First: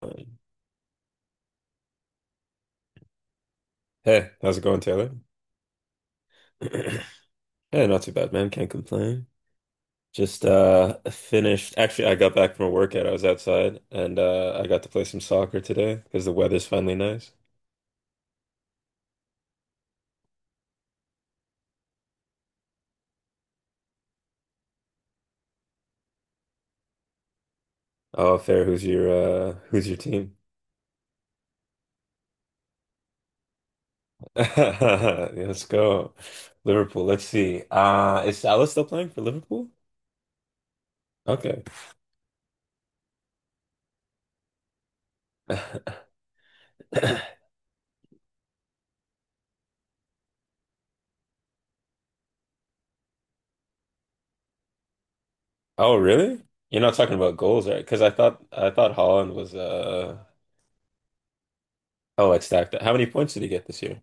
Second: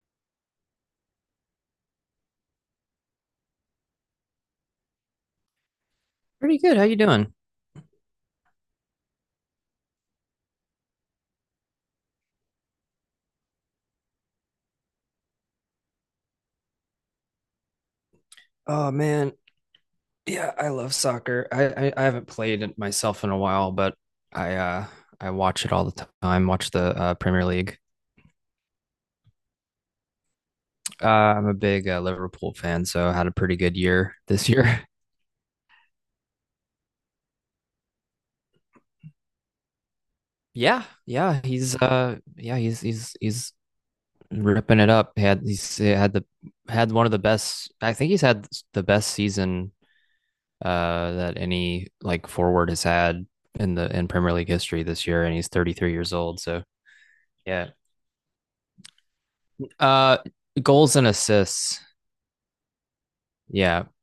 Fine. Hey, how's it going, Taylor? Pretty good. How you doing? Yeah, not too bad, man. Can't complain. Just finished. Actually, I got back from a workout. I was outside, and I got to play some soccer today because the weather's finally nice. Oh man, yeah, I love soccer. I haven't played it myself in a while, but I uh I watch it all the time. Watch the Premier League. Oh, fair. Who's your team? I'm a big Liverpool fan, so I had a pretty good year this year. Yeah, let's go. Liverpool. Let's see. Is Salah still playing for Liverpool? Yeah, yeah, Okay. he's he's ripping it up. He had one of the best. I think he's had the best season that any like forward has had in the in Premier League history this year, and he's 33 Oh, years old. really? So. You're not talking about goals, Yeah. right? Because I thought Holland was Uh, Goals and assists. oh, like, stacked up. How many points did he get this Yeah. year?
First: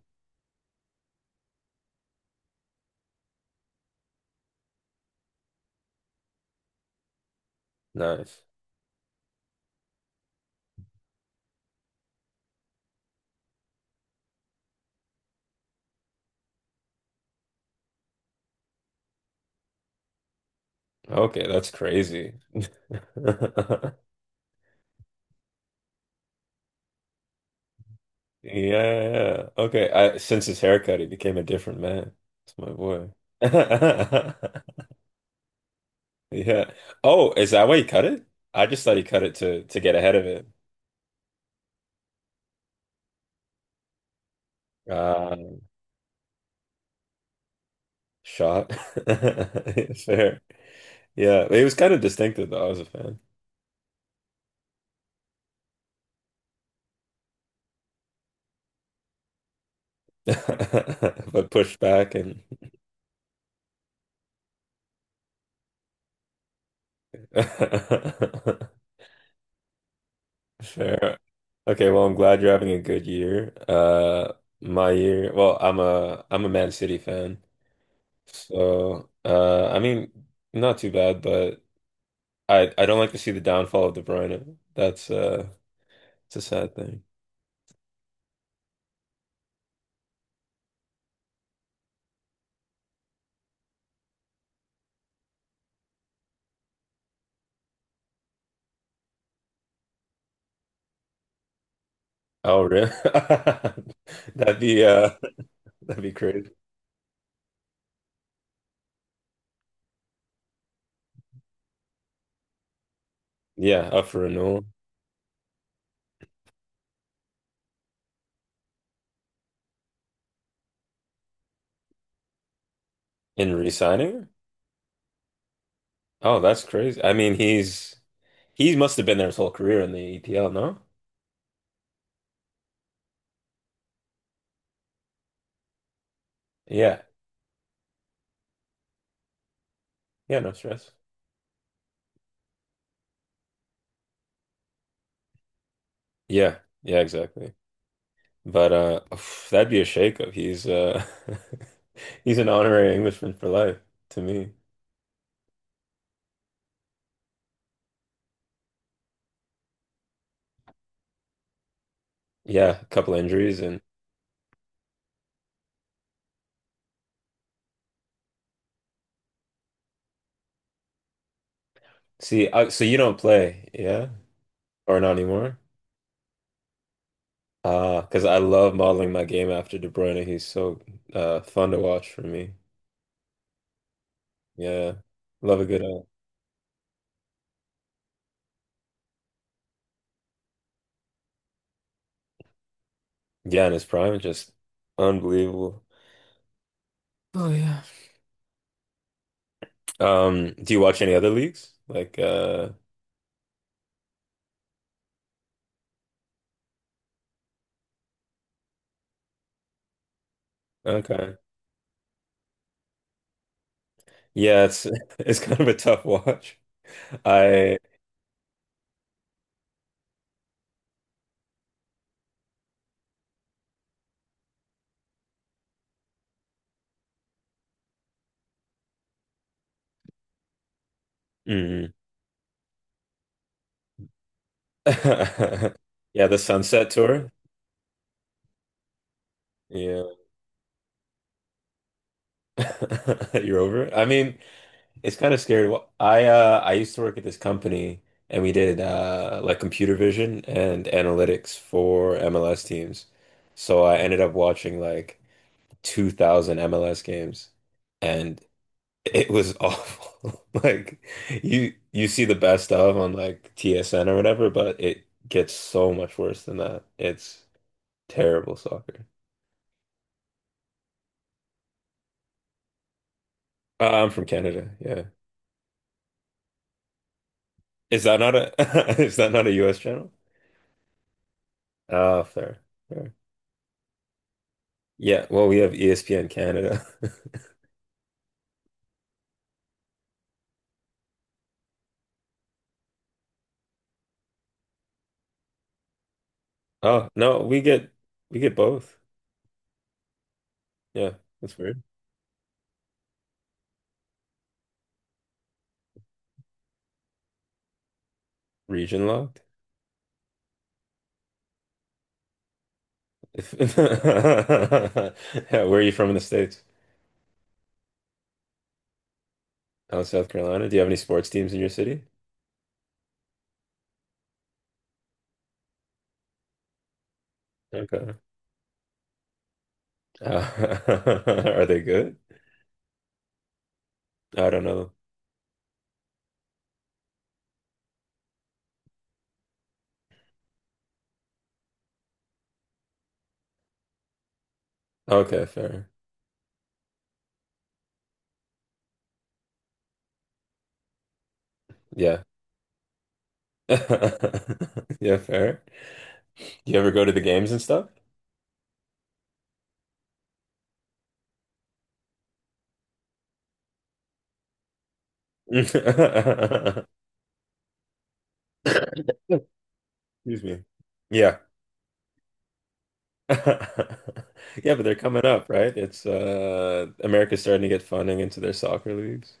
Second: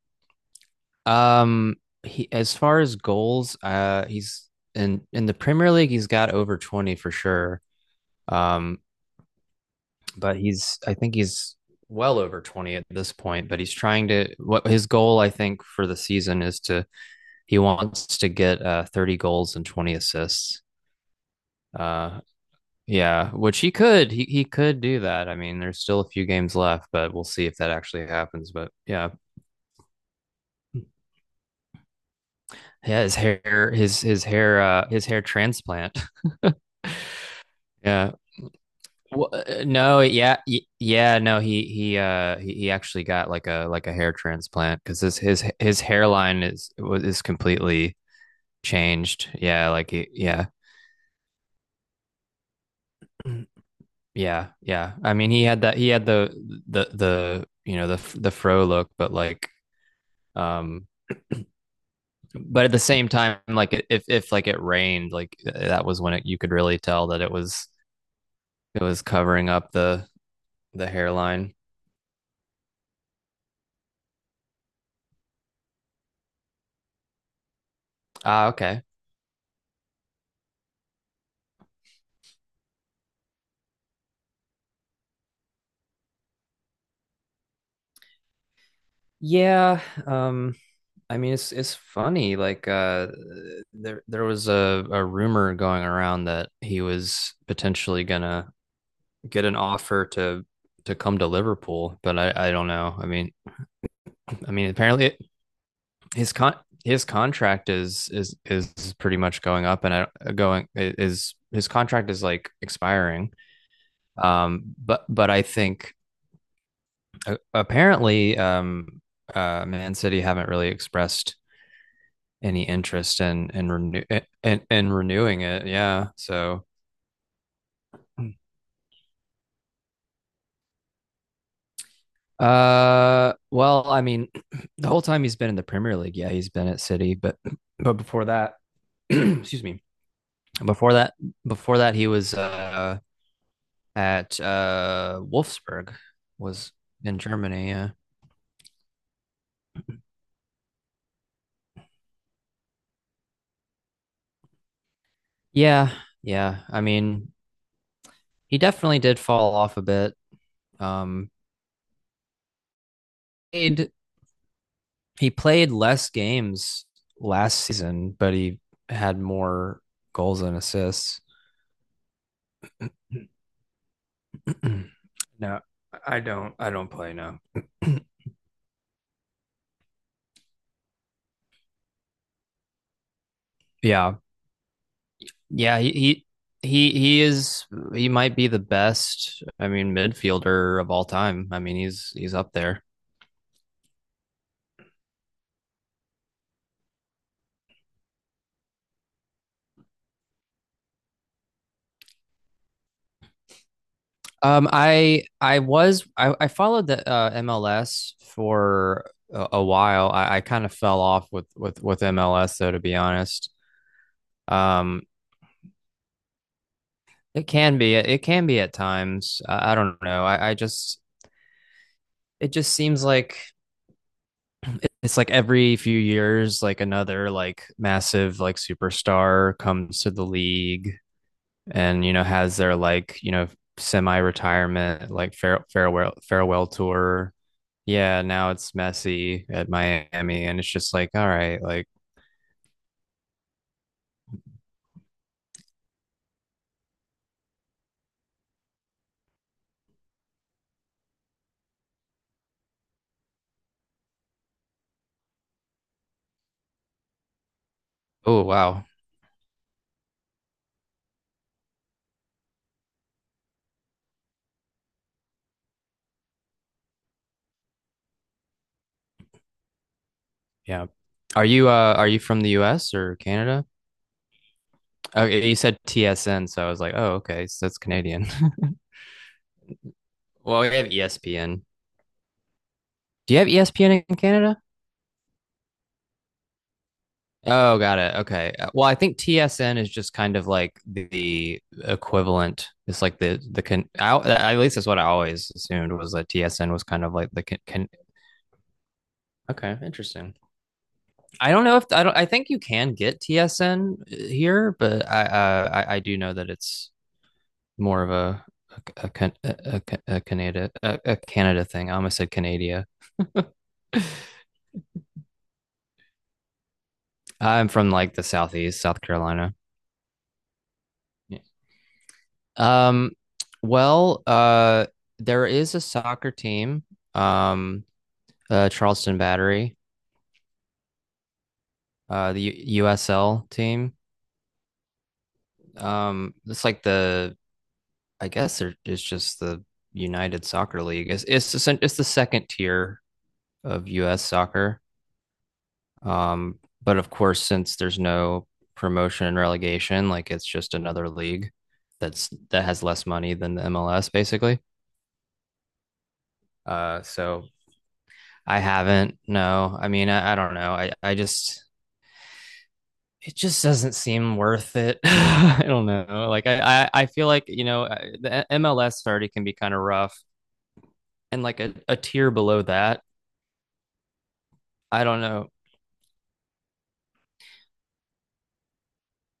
Um, he, as far as goals, he's in the Premier League. He's got over 20 for sure. Nice. Um, but he's I think he's well over 20 at this point. But he's trying to. What his goal I think for the season is, to he wants to get 30 goals and 20 assists. Okay, that's Uh, crazy. yeah, which he could. He could do that. I mean, there's still a few games left, but we'll see if that actually happens. Yeah, But yeah, yeah. Okay, I, since his haircut, he became a different man. It's my yeah boy. His hair transplant. Yeah. Oh, is that why he cut Yeah, it? I just thought he cut well, it to to get no ahead of yeah it. yeah no he he actually got like a hair transplant because Uh, his hairline is completely shot. changed. Yeah, like he, Fair. yeah Yeah, it was kind of distinctive though. I was a fan, yeah yeah I mean he had the the fro look, but like. um but pushed back and. but at the same time, like, if like it rained, like that was when you could really tell that it was covering up the Fair. hairline. Okay, well, I'm glad you're having a good year. My year, well, I'm a Man City fan. Ah, okay. So, I mean, not too bad, but I don't like to see the downfall of De Bruyne. That's it's a sad thing. Yeah. Um, I mean, it's funny. Like there was a rumor going around that he was potentially gonna get an offer to come to Liverpool, but I Oh, don't really? know. I mean, I That'd mean be apparently uh it, that'd be his crazy. con his contract is pretty much going up, and I going is his contract is like expiring. Yeah, up for renewal But I think apparently, Man City haven't really expressed any interest in in re-signing? Her? In renewing it. Yeah, Oh, that's so. crazy. I mean, he must have been there his whole career in the EPL, no? Well, I mean, the whole time he's been in the Premier League, yeah, he's been at Yeah. City, but but before that, excuse me, Yeah, no stress. before that, before that, he was at Wolfsburg, Yeah. was Yeah, in exactly. Germany. Yeah, But oof, that'd be a shakeup. He's he's an honorary Englishman for life to me. yeah, yeah. I mean, he definitely did fall off a bit. Um, Yeah, a couple injuries and played He played less games last season, but he had more goals and assists. see. So you don't play, yeah, or not anymore? No, I don't. I don't play now. Ah, because I love modeling my game after De Bruyne. He's so fun to watch for me. Yeah, Yeah, love a yeah. good He is. He might be the best, I mean, midfielder of all time. I mean, he's up there. yeah, in his prime, just unbelievable. Oh yeah. Do you watch any other leagues? Like I I followed the MLS for a while. I kind of fell off okay, with MLS though, to be honest. yeah, it's Um, it's kind of a tough watch. It can I. be. It can be at times. I don't know. I just it just seems like it's like every few years, like another like massive like superstar comes to the league, Mm. and you know has their like you know semi-retirement like Yeah, the farewell Sunset Tour. tour. Yeah, now it's Messi at Yeah. Miami, and it's just like all right, like You're over it. I mean, it's kind of scary. Well, I used to work at this company, and we did like computer vision and analytics for MLS teams. So I ended up watching like 2000 MLS games, and oh wow, it was awful. Like you see the best of on like TSN or whatever, but it gets so much worse than that. It's terrible soccer. yeah. Are you from the U.S. or Canada? I'm from Canada. Yeah. Oh, you said TSN, so I was like, oh okay, so that's Is that Canadian. not a is that not a US channel? Well, we have ESPN. Ah, fair. Fair. Do you have ESPN in Canada? Yeah, well, we have ESPN Canada. Oh, got it. Okay. Well, I think TSN is just kind of like the equivalent. It's like the can. At least that's what I always assumed, was that TSN was kind Oh, of like no, the can. Can we get both. okay, interesting. Yeah, I that's don't know weird. if I don't. I think you can get TSN here, but I I do know that it's more of Region a, locked. a, a, a Canada a Canada thing. I almost said Canada. If, yeah, where are you from in the States? I'm from like the southeast, South Carolina. Oh, South Carolina. Do you have any sports Yeah. teams in your city? Um, well, uh, there is a soccer team, um, Okay. Charleston Battery, Uh, are they good? USL team. I don't know. It's like the, it's just the United Soccer League. It's it's the second tier of U.S. soccer. Okay, fair. But of course, since there's no promotion and relegation, like it's just another league Yeah. that's that has less money than the MLS, basically. Yeah, fair. Do you ever go to the So games and stuff? I haven't. No, I mean, I don't know. I just, it just doesn't seem worth it. I don't know. Like, I feel like, you know, the MLS already can be kind of rough Excuse me. Yeah. and like a tier below that. Yeah, but they're I don't coming up, know. right? It's America's starting to get funding into their soccer leagues.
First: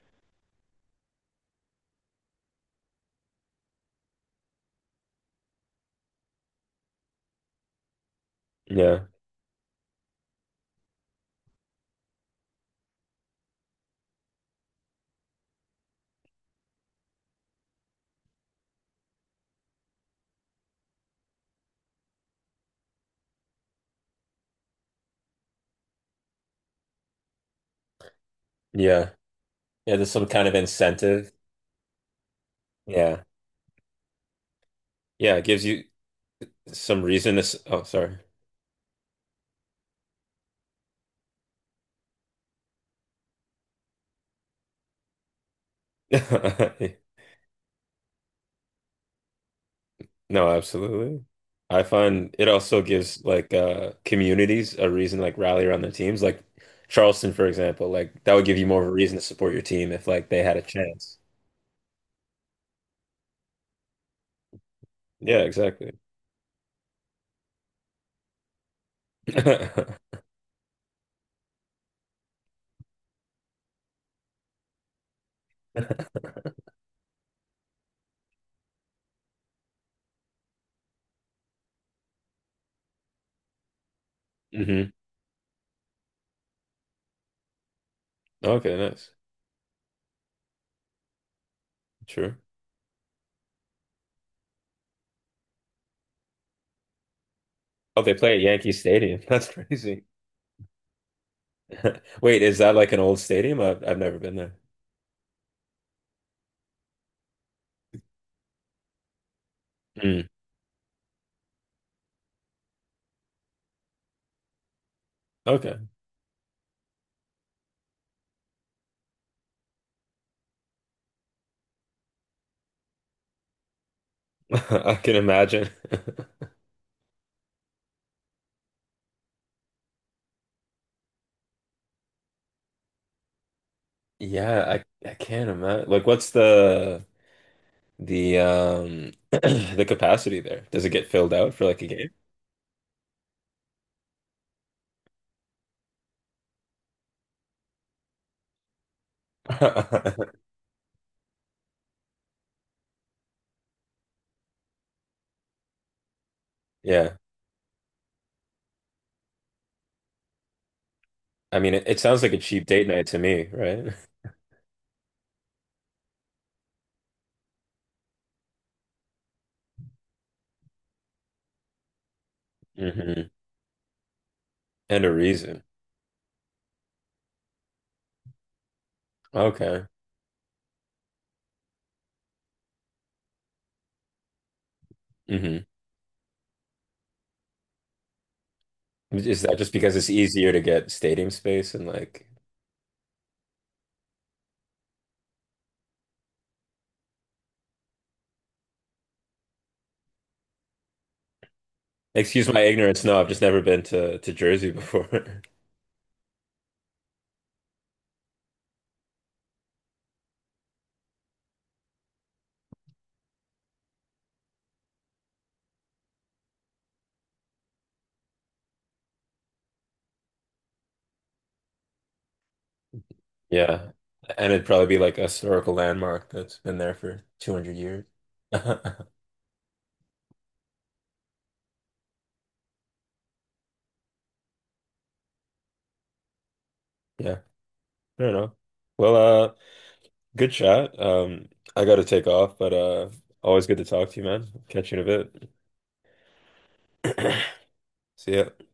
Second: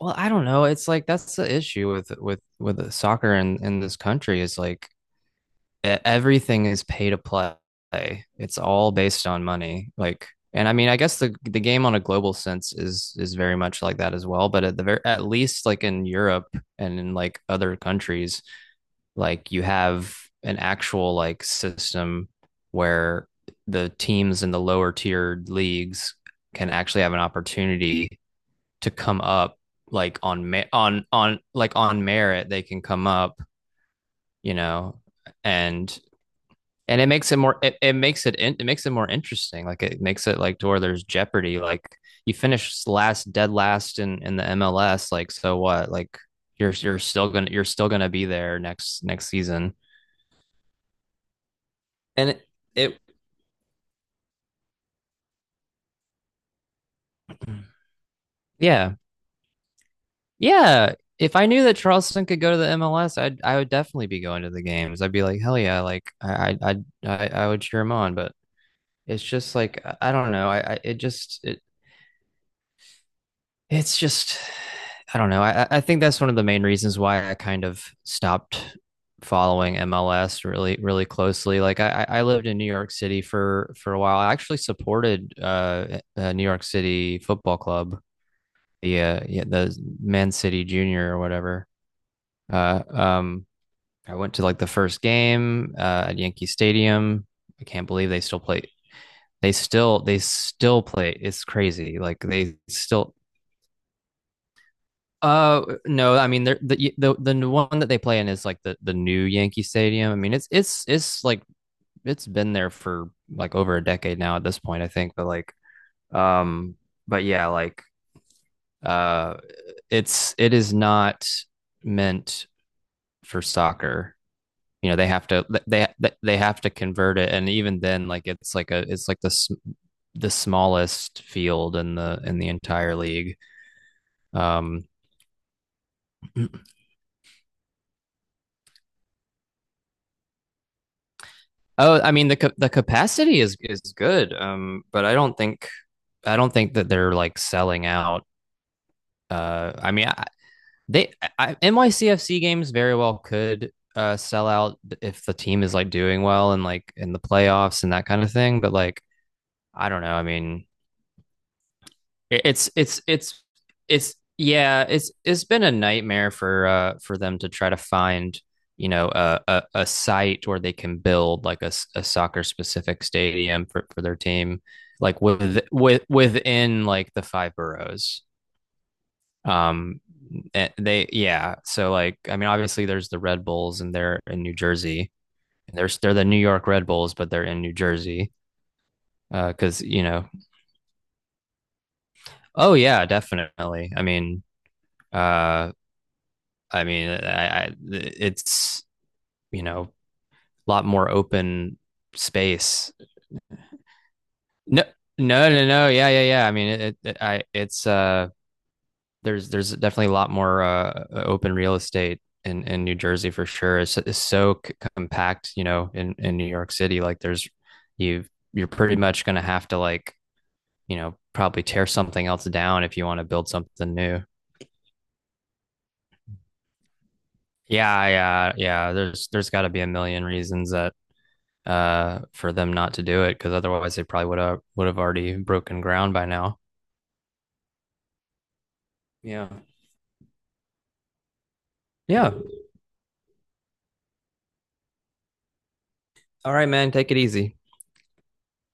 Well, I don't know. It's like that's the issue with soccer in this country is like everything is pay to play. It's all Yeah. based on money. Like, and I mean, I guess the game on a global sense is very much like that as well. But at the very at least, like in Europe and in like other countries, like you have an actual like system where the teams in the lower tiered leagues can actually have an opportunity to Yeah. come up, Yeah, there's like some kind on of me- incentive. on like on merit they can come Yeah. up, you know. Yeah, it gives you and and some it makes reason it to s- more oh, it sorry. makes it more interesting. Like it makes it like to where there's jeopardy. Like you finish last, dead last in the MLS, like, so what? Like you're still gonna be there next next season, No, absolutely. I and find it it, also it gives like communities a reason to like rally around their teams. Like Charleston, for example, like that would give you more of a yeah, reason to support your team if like they had a yeah. chance. If I knew that Charleston could go to the MLS, I would definitely be going to the games. I'd be Yeah, like hell yeah, exactly. like I would cheer him on. But it's just like I don't know I, it just it, it's just I don't know. I think that's one of the main reasons why I kind of stopped following MLS really really closely. Like I lived in New York City for a while. I actually Hmm. supported New York City Football Club, Okay, the nice. Man City Junior or whatever. True. Uh, um, I went to like the first game at Yankee Stadium. I can't Oh, believe they they play at still play. Yankee Stadium. That's They still crazy. they still play. It's crazy. Like Wait, they is that like an still. old stadium? I've never been there. No, I mean the one that they play in is like the new Yankee Stadium. I Mm. mean, it's like it's been there for like over a decade now at this point, I think. But Okay. um, but yeah, like, uh, it's it is not meant for soccer. You I know, can imagine. They have to convert it, and even then, like it's like the smallest field in the entire league. Yeah, Um, I can't imagine. Like, what's the the capacity there? Does it get filled out for like a Oh, I game? mean the the capacity is good, but I don't think that they're like selling out. I mean, they NYCFC games very well could sell out if the team is like doing well and like in Yeah. the playoffs and that kind of thing. But like, I don't know. I mean, I mean, it sounds like a cheap It's date it's night to it's me, right? it's it's been a nightmare for them to try to find, you know, a site where they can build like a soccer specific Hmm. stadium for their team, And a like with reason. within like the five boroughs. Okay. Um so, like, I mean, obviously there's the Red Bulls and they're in New Jersey. Hmm. There's They're the New York Red Bulls, but they're in New Jersey. Is uh that just because because you it's know, easier to get stadium space and like oh yeah, definitely. I mean, uh I, it's, you know, a lot more open excuse my space. ignorance. No, I've just never been to Jersey No, before. no, no, no. Yeah, yeah, yeah. I mean, it I it's there's definitely a lot more open real estate in New Jersey, for sure. It's so compact, you know, in New York City. Like, there's you you're pretty much gonna have to like, you know, probably tear something else down if you want to build Yeah. something new. And it'd probably be like a historical landmark that's been there for 200 years. Yeah, yeah, yeah. There's got to be a million reasons that for them not to do it, because otherwise they probably would have already broken ground by now. Yeah. I don't know. Well, Yeah. uh, good chat. I gotta take Yeah. off, but always good to talk to you, man. Catch you in a All right, man. Take it bit. easy. See ya.